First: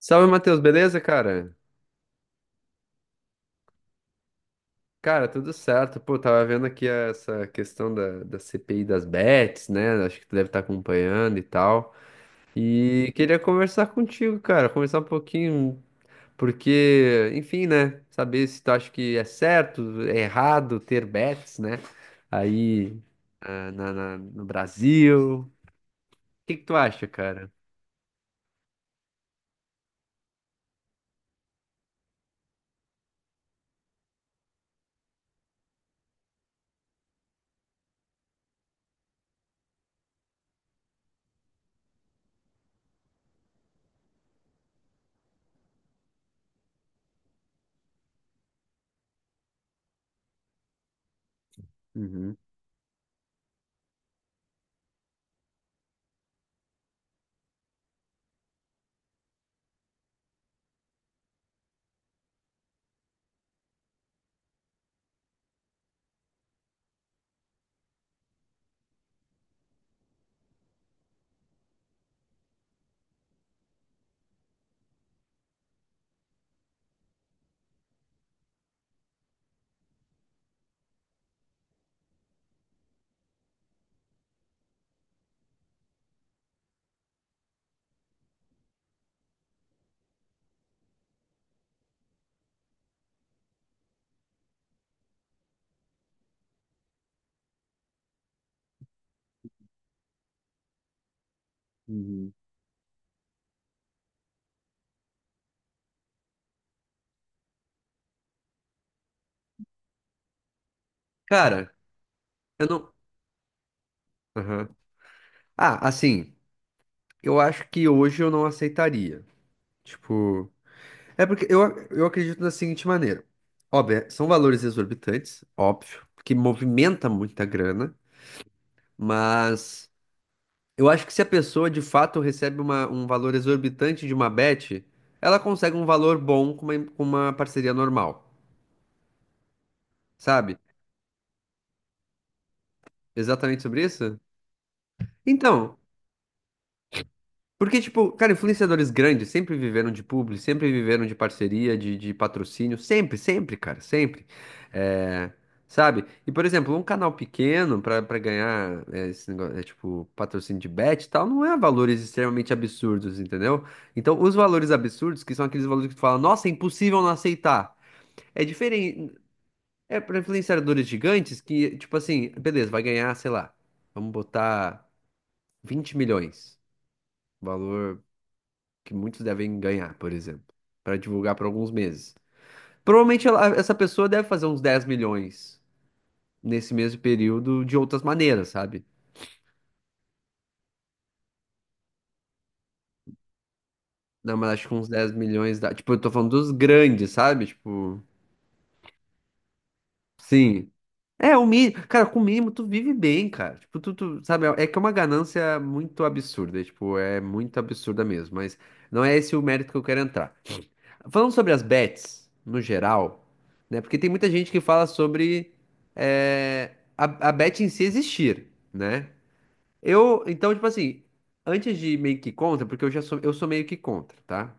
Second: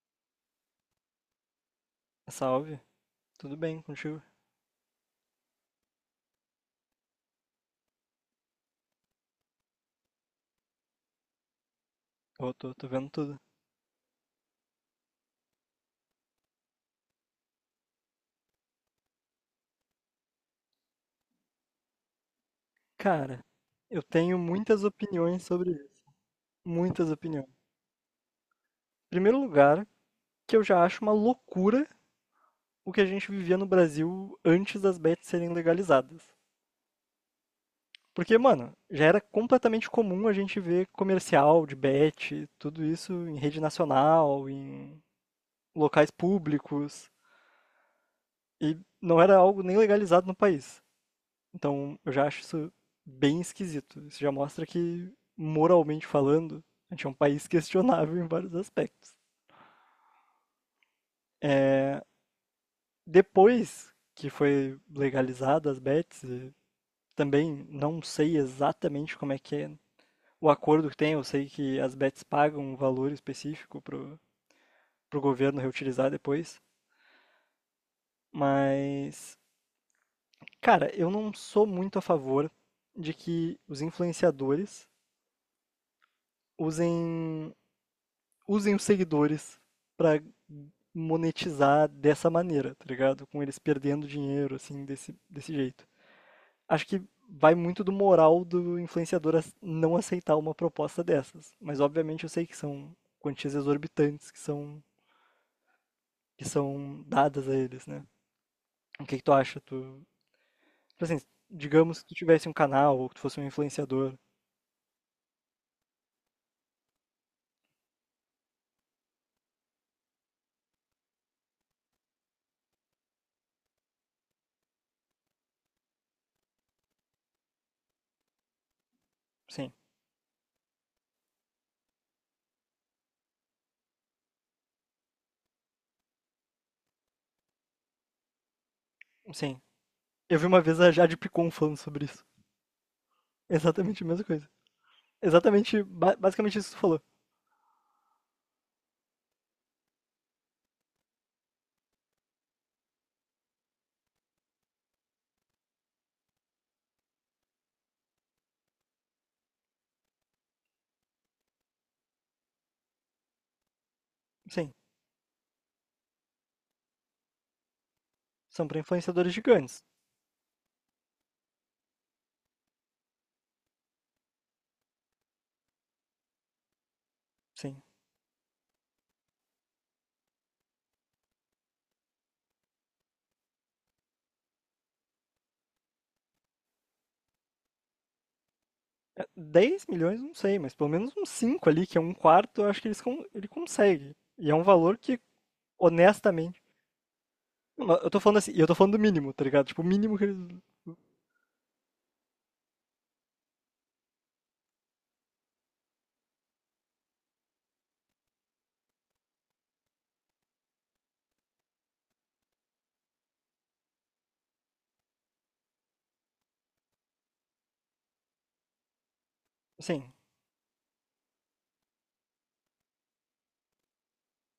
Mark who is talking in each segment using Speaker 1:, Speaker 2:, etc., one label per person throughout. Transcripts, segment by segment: Speaker 1: Salve, Matheus, beleza, cara?
Speaker 2: Salve, tudo bem contigo?
Speaker 1: Cara, tudo certo. Pô, tava vendo aqui essa questão da CPI das bets, né? Acho que tu deve estar acompanhando e tal.
Speaker 2: Eu tô vendo
Speaker 1: E queria
Speaker 2: tudo.
Speaker 1: conversar contigo, cara, conversar um pouquinho, porque, enfim, né? Saber se tu acha que é certo, é errado ter bets, né? Aí,
Speaker 2: Cara, eu tenho
Speaker 1: no
Speaker 2: muitas
Speaker 1: Brasil.
Speaker 2: opiniões
Speaker 1: O
Speaker 2: sobre isso.
Speaker 1: que que tu acha,
Speaker 2: Muitas opiniões.
Speaker 1: cara?
Speaker 2: Em primeiro lugar, que eu já acho uma loucura o que a gente vivia no Brasil antes das bets serem legalizadas. Porque, mano, já era completamente comum a gente ver comercial de bet, tudo isso em rede nacional, em locais públicos, e não era algo nem legalizado no país. Então, eu já
Speaker 1: Uhum,
Speaker 2: acho isso bem esquisito. Isso já mostra que, moralmente falando, a gente é um país questionável em vários aspectos. É, Depois que foi legalizada as bets, e também não sei exatamente como é que é o acordo que tem. Eu sei que as bets pagam um valor específico pro governo reutilizar depois. Mas, cara, eu não sou muito a favor de que os influenciadores usem usem os seguidores para monetizar dessa maneira, tá ligado? Com eles perdendo dinheiro, assim, desse jeito. Acho que vai muito do moral do influenciador ac- não aceitar uma proposta dessas. Mas obviamente eu
Speaker 1: uhum.
Speaker 2: sei que são quantias exorbitantes que são dadas a eles, né? O que que tu acha? Tu, tipo assim,
Speaker 1: Cara,
Speaker 2: digamos que tu tivesse um
Speaker 1: eu não.
Speaker 2: canal ou que tu fosse um influenciador.
Speaker 1: Aham. Ah, assim, eu acho que hoje eu não aceitaria. Tipo. É porque eu acredito da seguinte maneira. Óbvio, são valores exorbitantes, óbvio, que movimenta muita grana,
Speaker 2: Sim,
Speaker 1: mas eu acho que se a pessoa de fato recebe um valor exorbitante de uma bet, ela consegue um valor bom com uma parceria normal,
Speaker 2: sim. Eu vi
Speaker 1: sabe?
Speaker 2: uma vez a Jade Picon falando sobre isso.
Speaker 1: Exatamente sobre
Speaker 2: Exatamente a
Speaker 1: isso?
Speaker 2: mesma coisa.
Speaker 1: Então,
Speaker 2: Exatamente, ba- basicamente isso que tu falou.
Speaker 1: porque, tipo, cara, influenciadores grandes sempre viveram de publi, sempre viveram de parceria, de patrocínio, sempre, sempre, cara, sempre. É, sabe? E, por exemplo, um canal pequeno pra ganhar é, esse negócio, é, tipo, patrocínio de bet e tal, não é valores extremamente absurdos, entendeu? Então, os valores
Speaker 2: Sim.
Speaker 1: absurdos, que são aqueles valores que tu fala, nossa, é impossível não aceitar. É
Speaker 2: São para
Speaker 1: diferente.
Speaker 2: influenciadores gigantes,
Speaker 1: É pra influenciadores gigantes que, tipo assim, beleza, vai ganhar, sei lá, vamos botar 20 milhões.
Speaker 2: sim.
Speaker 1: Valor que muitos devem ganhar, por exemplo, para divulgar por alguns meses. Provavelmente essa pessoa deve fazer uns 10 milhões nesse mesmo período de outras maneiras, sabe?
Speaker 2: É, 10 milhões, não sei, mas pelo menos uns 5 ali, que é um quarto, eu acho que eles con- ele consegue.
Speaker 1: Não, mas
Speaker 2: E é um
Speaker 1: acho que uns
Speaker 2: valor
Speaker 1: 10
Speaker 2: que,
Speaker 1: milhões dá. Tipo, eu tô falando dos
Speaker 2: honestamente.
Speaker 1: grandes, sabe?
Speaker 2: Não,
Speaker 1: Tipo,
Speaker 2: eu tô falando assim, e eu tô falando do mínimo, tá ligado? Tipo, o mínimo que eles.
Speaker 1: sim. É, o mínimo. Cara, com o mínimo tu vive bem, cara. Tipo, sabe? É que é uma ganância muito absurda. Tipo, é muito absurda mesmo. Mas não é esse o mérito que eu quero entrar. Falando sobre as bets, no geral, né? Porque tem muita gente que fala sobre a bet em si existir, né?
Speaker 2: Sim,
Speaker 1: Eu, então, tipo assim, antes de meio que contra, porque eu sou meio que contra, tá?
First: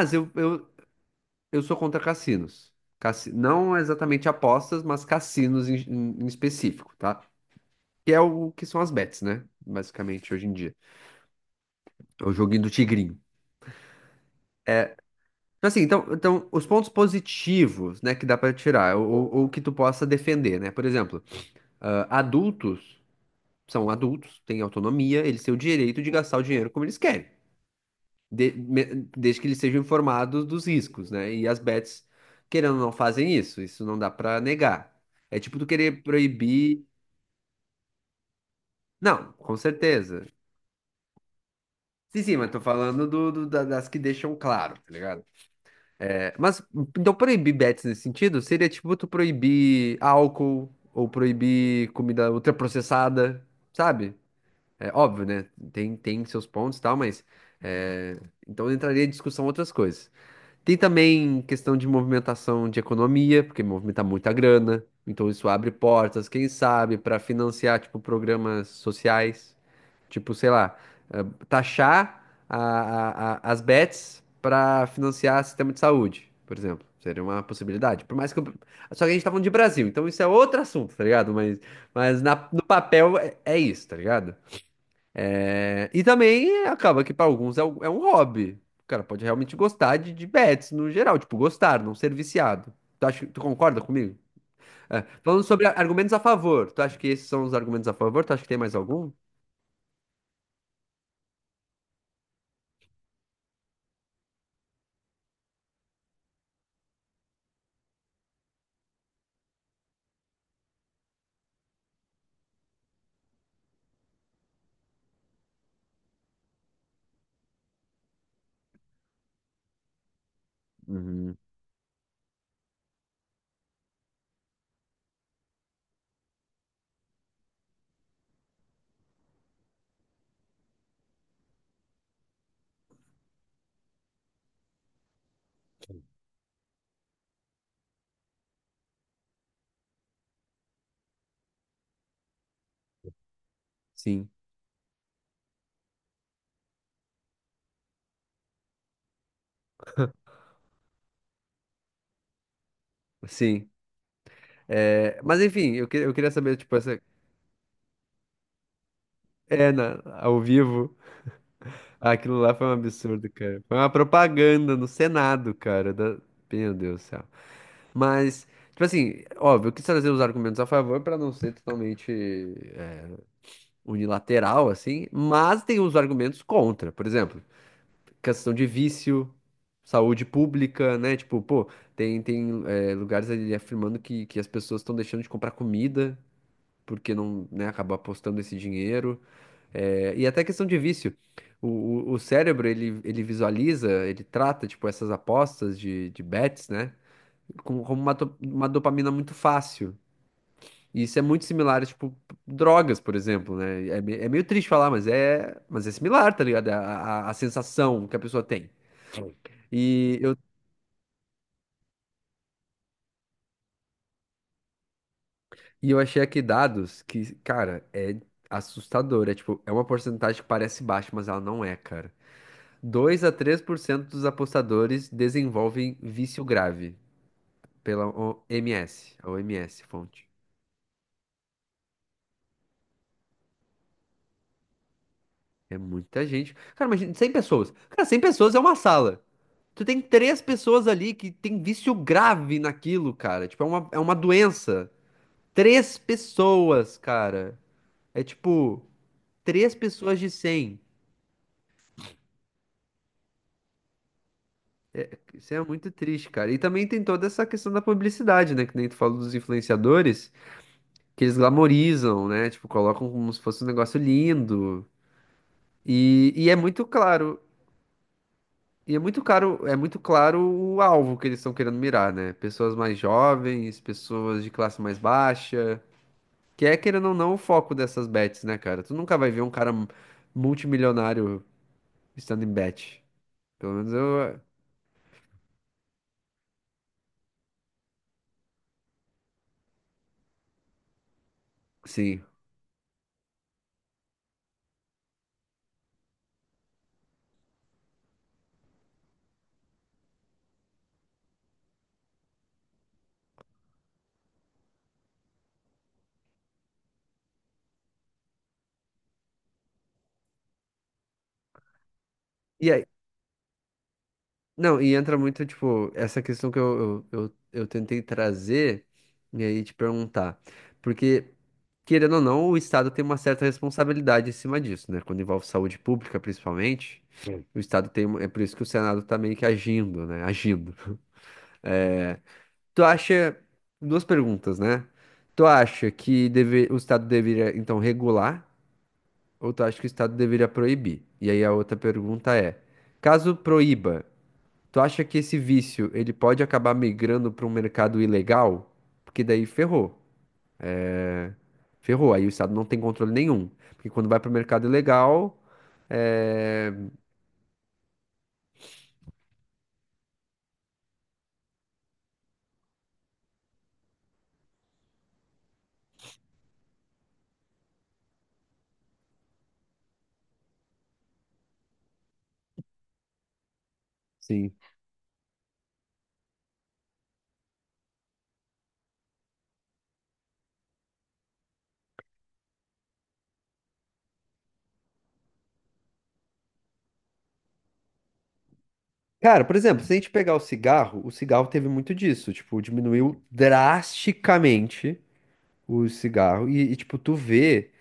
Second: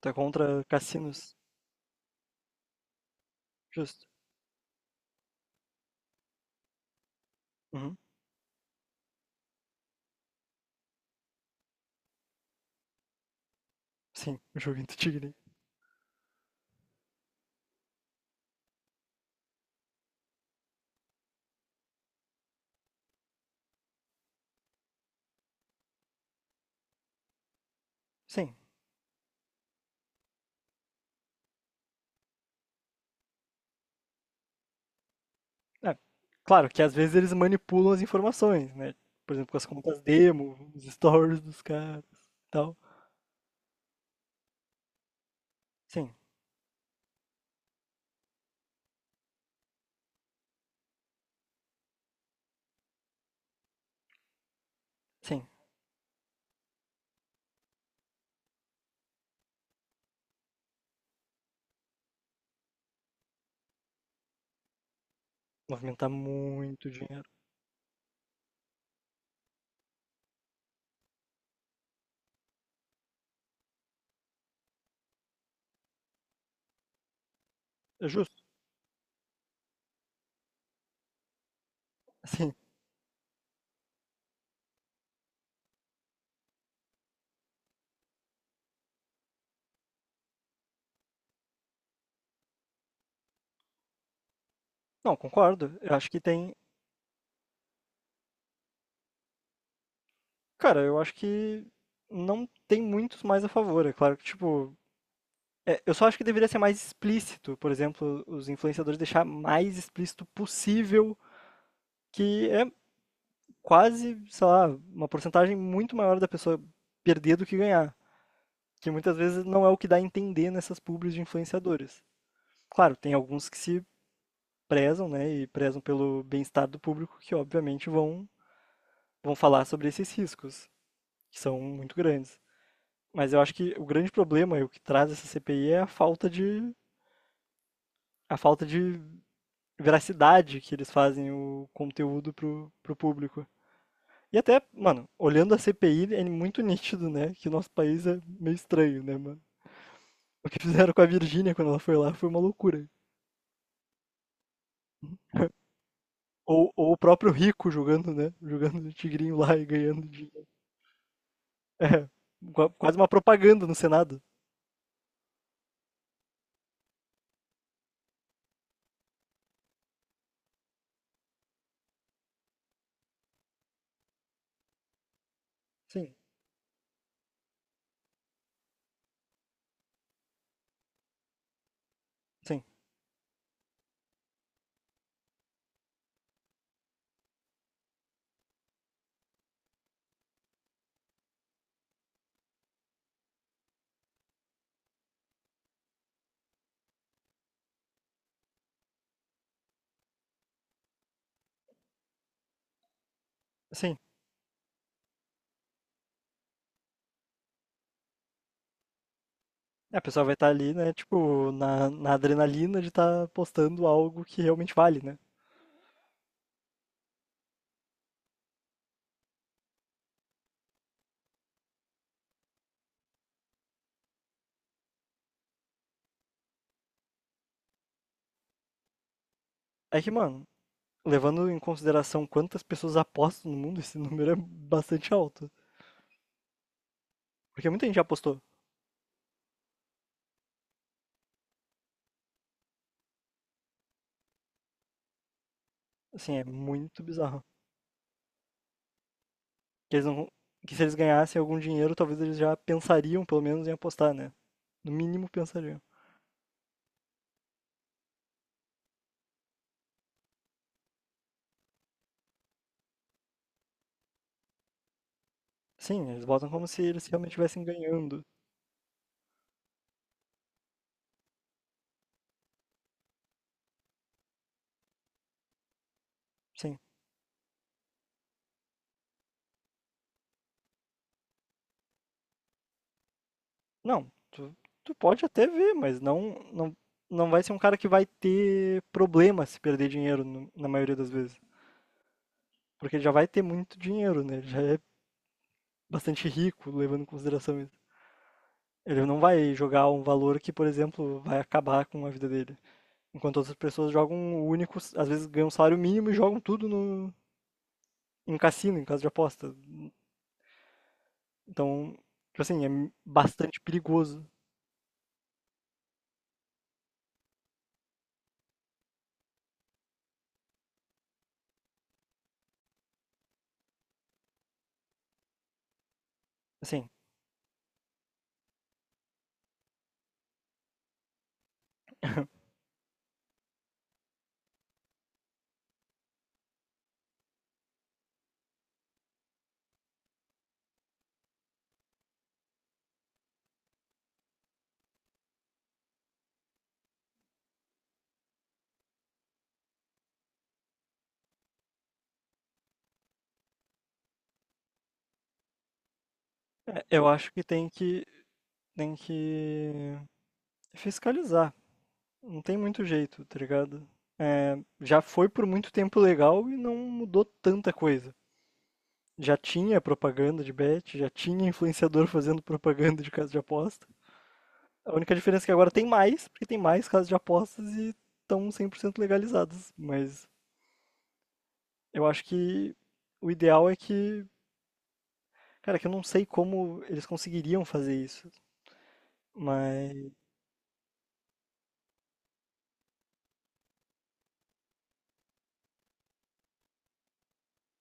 Speaker 2: tá
Speaker 1: eu,
Speaker 2: contra
Speaker 1: eu,
Speaker 2: cassinos.
Speaker 1: eu sou contra cassinos. Não
Speaker 2: Justo.
Speaker 1: exatamente apostas, mas cassinos em específico, tá?
Speaker 2: Uhum.
Speaker 1: Que é o que são as bets, né? Basicamente, hoje em dia. É o joguinho do tigrinho.
Speaker 2: Sim, o jogo Tigre.
Speaker 1: Então, assim, os pontos positivos, né, que dá pra tirar, ou que tu possa defender, né? Por exemplo, adultos são adultos, têm autonomia, eles têm o direito de gastar o dinheiro como eles querem, de-
Speaker 2: Sim.
Speaker 1: me- desde que eles sejam informados dos riscos, né? E as bets, querendo ou não, fazem isso, isso não dá pra negar. É tipo tu
Speaker 2: É,
Speaker 1: querer
Speaker 2: claro que
Speaker 1: proibir.
Speaker 2: às vezes eles manipulam as informações, né?
Speaker 1: Não,
Speaker 2: Por exemplo,
Speaker 1: com
Speaker 2: com as contas
Speaker 1: certeza.
Speaker 2: demo, os stories dos caras
Speaker 1: Sim, sim, mas
Speaker 2: e
Speaker 1: tô
Speaker 2: tal.
Speaker 1: falando das que deixam claro, tá ligado?
Speaker 2: Sim,
Speaker 1: Mas então proibir bets nesse sentido seria tipo tu proibir álcool ou proibir comida ultraprocessada, sabe? É óbvio,
Speaker 2: sim.
Speaker 1: né? Tem seus pontos e tal, mas é, então entraria em discussão outras coisas. Tem também questão de movimentação de economia, porque movimenta muita grana, então isso abre
Speaker 2: Movimentar
Speaker 1: portas, quem
Speaker 2: muito
Speaker 1: sabe, para
Speaker 2: dinheiro.
Speaker 1: financiar tipo programas sociais. Tipo, sei lá, eh, taxar a- as bets para financiar sistema de saúde, por exemplo. Seria uma possibilidade.
Speaker 2: É
Speaker 1: Por mais que
Speaker 2: justo.
Speaker 1: eu... Só que a gente tá falando de Brasil, então isso é outro assunto, tá ligado? Mas,
Speaker 2: Sim.
Speaker 1: no papel é isso, tá ligado? É, e também é, acaba que para alguns é um hobby. O cara pode realmente gostar de bets no geral, tipo, gostar, não ser viciado. Tu concorda comigo? É,
Speaker 2: Não,
Speaker 1: falando sobre
Speaker 2: concordo. Eu acho
Speaker 1: argumentos a
Speaker 2: que tem.
Speaker 1: favor, tu acha que esses são os argumentos a favor? Tu acha que tem mais algum?
Speaker 2: Cara, eu acho que não tem muitos mais a favor. É claro que, tipo. É, eu só acho que deveria ser mais explícito. Por exemplo, os influenciadores deixar mais explícito possível, que é quase, sei lá, uma porcentagem muito maior da pessoa perder do que ganhar. Que muitas vezes não é o que dá a entender nessas publis de
Speaker 1: Uhum,
Speaker 2: influenciadores. Claro, tem alguns que se prezam, né, e prezam pelo bem-estar do público, que obviamente vão, vão falar sobre esses riscos, que são muito grandes. Mas eu acho que o grande problema e o que traz essa CPI é a a falta de veracidade que eles fazem o conteúdo pro público.
Speaker 1: sim.
Speaker 2: E até, mano, olhando a CPI, é muito nítido, né? Que o nosso país é meio estranho, né, mano? O que fizeram com a Virgínia quando ela foi lá foi uma loucura.
Speaker 1: Sim. É, mas enfim, eu queria saber, tipo,
Speaker 2: Ou o
Speaker 1: essa.
Speaker 2: próprio Rico jogando, né? Jogando o tigrinho lá e
Speaker 1: É,
Speaker 2: ganhando
Speaker 1: ao
Speaker 2: dinheiro.
Speaker 1: vivo,
Speaker 2: É,
Speaker 1: aquilo lá foi um
Speaker 2: quase uma
Speaker 1: absurdo, cara.
Speaker 2: propaganda no
Speaker 1: Foi uma
Speaker 2: Senado.
Speaker 1: propaganda no Senado, cara. Meu Deus do céu. Mas, tipo assim, óbvio, eu quis trazer os argumentos a favor pra não ser totalmente é, unilateral, assim, mas tem os
Speaker 2: Sim,
Speaker 1: argumentos contra. Por exemplo, questão de vício, saúde pública, né? Tipo, pô, tem, tem
Speaker 2: sim,
Speaker 1: é, lugares ali afirmando que as pessoas estão deixando de comprar comida porque não, né, acaba apostando esse dinheiro. É, e até questão de vício. O, o cérebro, ele visualiza, ele trata, tipo, essas apostas de bets, né? Como uma dopamina muito fácil. E isso é muito similar, tipo, drogas, por exemplo, né?
Speaker 2: sim.
Speaker 1: É meio triste falar, mas é, similar, tá ligado? É a sensação que a pessoa tem.
Speaker 2: É, a
Speaker 1: E
Speaker 2: pessoa vai
Speaker 1: eu,
Speaker 2: estar ali, né, tipo, na adrenalina de estar apostando algo que realmente vale, né?
Speaker 1: e eu achei aqui dados que, cara, é assustador. É tipo, é uma porcentagem que parece baixa, mas ela não é, cara. 2 a 3% dos apostadores desenvolvem vício grave pela OMS, a OMS,
Speaker 2: É que,
Speaker 1: fonte.
Speaker 2: mano, levando em consideração quantas pessoas apostam no mundo, esse número é bastante alto.
Speaker 1: É muita gente. Cara, imagina 100
Speaker 2: Porque
Speaker 1: pessoas.
Speaker 2: muita gente já
Speaker 1: Cara, cem
Speaker 2: apostou.
Speaker 1: pessoas é uma sala. Tu tem três pessoas ali que tem vício grave naquilo, cara. Tipo, é uma doença. Três
Speaker 2: Assim, é
Speaker 1: pessoas,
Speaker 2: muito bizarro.
Speaker 1: cara. É tipo, três
Speaker 2: Que eles
Speaker 1: pessoas de
Speaker 2: não, que
Speaker 1: 100.
Speaker 2: se eles ganhassem algum dinheiro, talvez eles já pensariam, pelo menos, em apostar, né? No mínimo
Speaker 1: Isso é
Speaker 2: pensariam.
Speaker 1: muito triste, cara. E também tem toda essa questão da publicidade, né? Que nem tu falou dos influenciadores, que eles glamorizam, né? Tipo, colocam como se fosse um negócio lindo.
Speaker 2: Sim, eles
Speaker 1: E
Speaker 2: botam
Speaker 1: é
Speaker 2: como se
Speaker 1: muito
Speaker 2: eles realmente
Speaker 1: claro,
Speaker 2: estivessem ganhando.
Speaker 1: o alvo que eles estão querendo mirar, né? Pessoas mais jovens, pessoas de classe mais baixa, que é,
Speaker 2: Sim.
Speaker 1: querendo ou não, o foco dessas bets, né, cara? Tu nunca vai ver um cara multimilionário estando em bet. Pelo menos
Speaker 2: Não,
Speaker 1: eu,
Speaker 2: tu, tu pode até ver, mas não vai ser um cara que vai ter problema se perder dinheiro no- na maioria das vezes.
Speaker 1: sim.
Speaker 2: Porque ele já vai ter muito dinheiro, né? Ele já é bastante rico, levando em consideração isso. Ele não vai jogar um valor que, por exemplo, vai acabar com a vida dele. Enquanto outras pessoas jogam um único, às vezes ganham um salário mínimo e jogam tudo no, em cassino, em casa de aposta. Então, tipo assim, é
Speaker 1: E aí,
Speaker 2: bastante perigoso.
Speaker 1: não, e entra muito, tipo, essa questão que eu tentei trazer e aí te perguntar. Porque querendo ou não, o Estado tem uma certa responsabilidade em cima disso, né? Quando envolve saúde pública,
Speaker 2: Assim,
Speaker 1: principalmente. Sim. O Estado tem. É por isso que o Senado tá meio que agindo, né? Agindo. É, tu acha. Duas perguntas, né? Tu acha que deve... o Estado deveria, então, regular? Ou tu acha que o Estado deveria proibir? E aí a outra pergunta é: caso proíba, tu acha que esse vício ele pode acabar migrando para um mercado ilegal? Porque daí ferrou. Ferrou. Aí o Estado não tem controle nenhum. Porque quando vai para o mercado ilegal, é...
Speaker 2: é- eu acho tem que fiscalizar. Não tem muito jeito, tá ligado? É, já foi por muito tempo legal e não mudou tanta coisa. Já tinha propaganda de bet, já tinha influenciador fazendo propaganda de casa de aposta.
Speaker 1: Sim.
Speaker 2: A única diferença é que agora tem mais, porque tem mais casas de apostas e estão 100% legalizadas. Mas eu acho que o ideal é que. Cara, que eu não sei como eles conseguiriam fazer isso.
Speaker 1: Cara, por exemplo, se a gente
Speaker 2: Mas,
Speaker 1: pegar o cigarro teve muito disso. Tipo, diminuiu drasticamente o cigarro. E, tipo, tu vê,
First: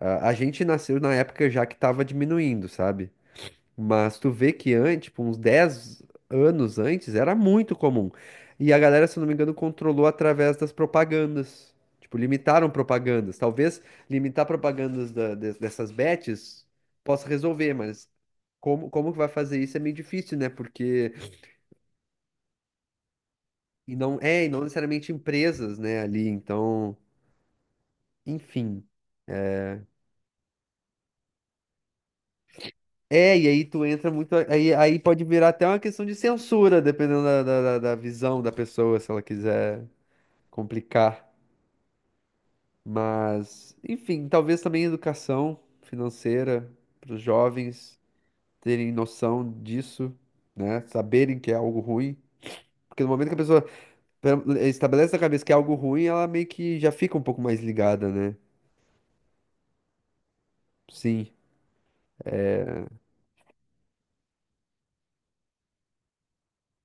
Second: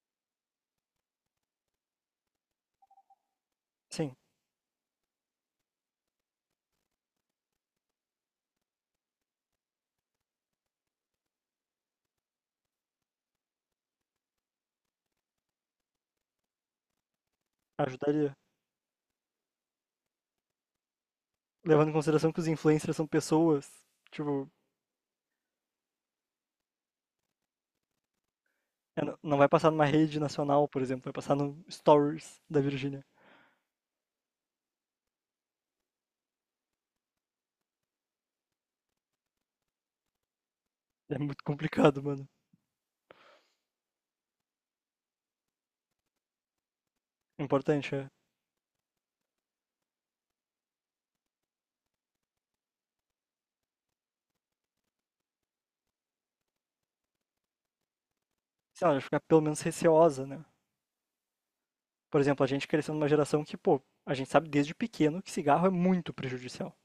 Speaker 1: a gente nasceu na época já que tava diminuindo, sabe?
Speaker 2: sim,
Speaker 1: Mas tu vê que antes, tipo, uns 10 anos antes, era muito comum. E a galera, se eu não me engano, controlou através das propagandas. Tipo, limitaram propagandas. Talvez limitar propagandas dessas bets possa resolver, mas
Speaker 2: ajudaria.
Speaker 1: como que vai fazer isso é meio difícil, né? Porque.
Speaker 2: Levando em consideração que os influencers são pessoas,
Speaker 1: E não, é, e
Speaker 2: tipo,
Speaker 1: não necessariamente empresas, né, ali. Então, enfim.
Speaker 2: é, não vai passar numa rede nacional, por exemplo, vai passar no Stories da Virgínia.
Speaker 1: É, e aí tu entra muito. Aí, pode virar até uma questão de censura, dependendo da visão da pessoa, se ela quiser
Speaker 2: É
Speaker 1: complicar.
Speaker 2: muito complicado, mano.
Speaker 1: Mas, enfim, talvez também educação financeira para os
Speaker 2: O importante
Speaker 1: jovens
Speaker 2: é,
Speaker 1: terem noção disso, né? Saberem que é algo ruim. Porque no momento que a pessoa estabelece na cabeça que é algo ruim, ela meio que já fica um pouco mais ligada, né?
Speaker 2: sei lá, ficar pelo menos receosa, né?
Speaker 1: Sim.
Speaker 2: Por exemplo, a gente cresceu numa geração que, pô, a gente sabe desde pequeno que cigarro é muito prejudicial.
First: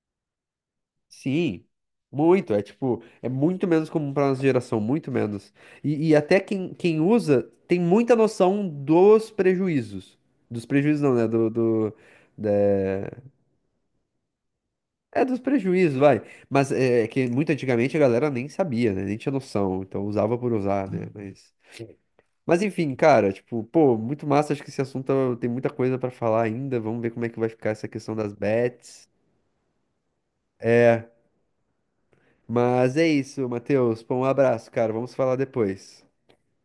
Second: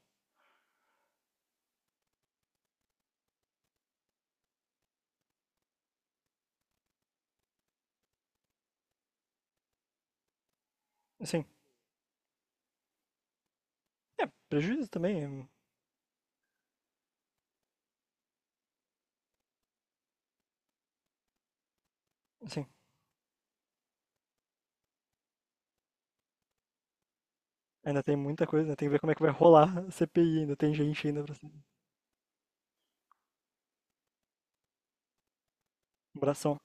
Speaker 1: Sim. Muito. É tipo, é muito menos comum para nossa geração, muito menos. E até quem usa tem muita noção dos prejuízos. Dos prejuízos não, né?
Speaker 2: Assim,
Speaker 1: Da-
Speaker 2: é, prejuízo
Speaker 1: É
Speaker 2: também,
Speaker 1: dos
Speaker 2: é,
Speaker 1: prejuízos, vai. Mas é que muito antigamente a galera nem sabia, né? Nem tinha noção. Então usava por usar, né? Mas,
Speaker 2: assim,
Speaker 1: enfim, cara, tipo, pô, muito massa. Acho que esse assunto tem muita coisa pra falar ainda. Vamos ver como é que vai ficar essa
Speaker 2: ainda tem
Speaker 1: questão das
Speaker 2: muita coisa, né? Tem que ver
Speaker 1: bets.
Speaker 2: como é que vai rolar a CPI, ainda tem gente
Speaker 1: É,
Speaker 2: ainda pra se
Speaker 1: Mas é isso, Matheus. Pô, um abraço, cara. Vamos falar depois.
Speaker 2: abração.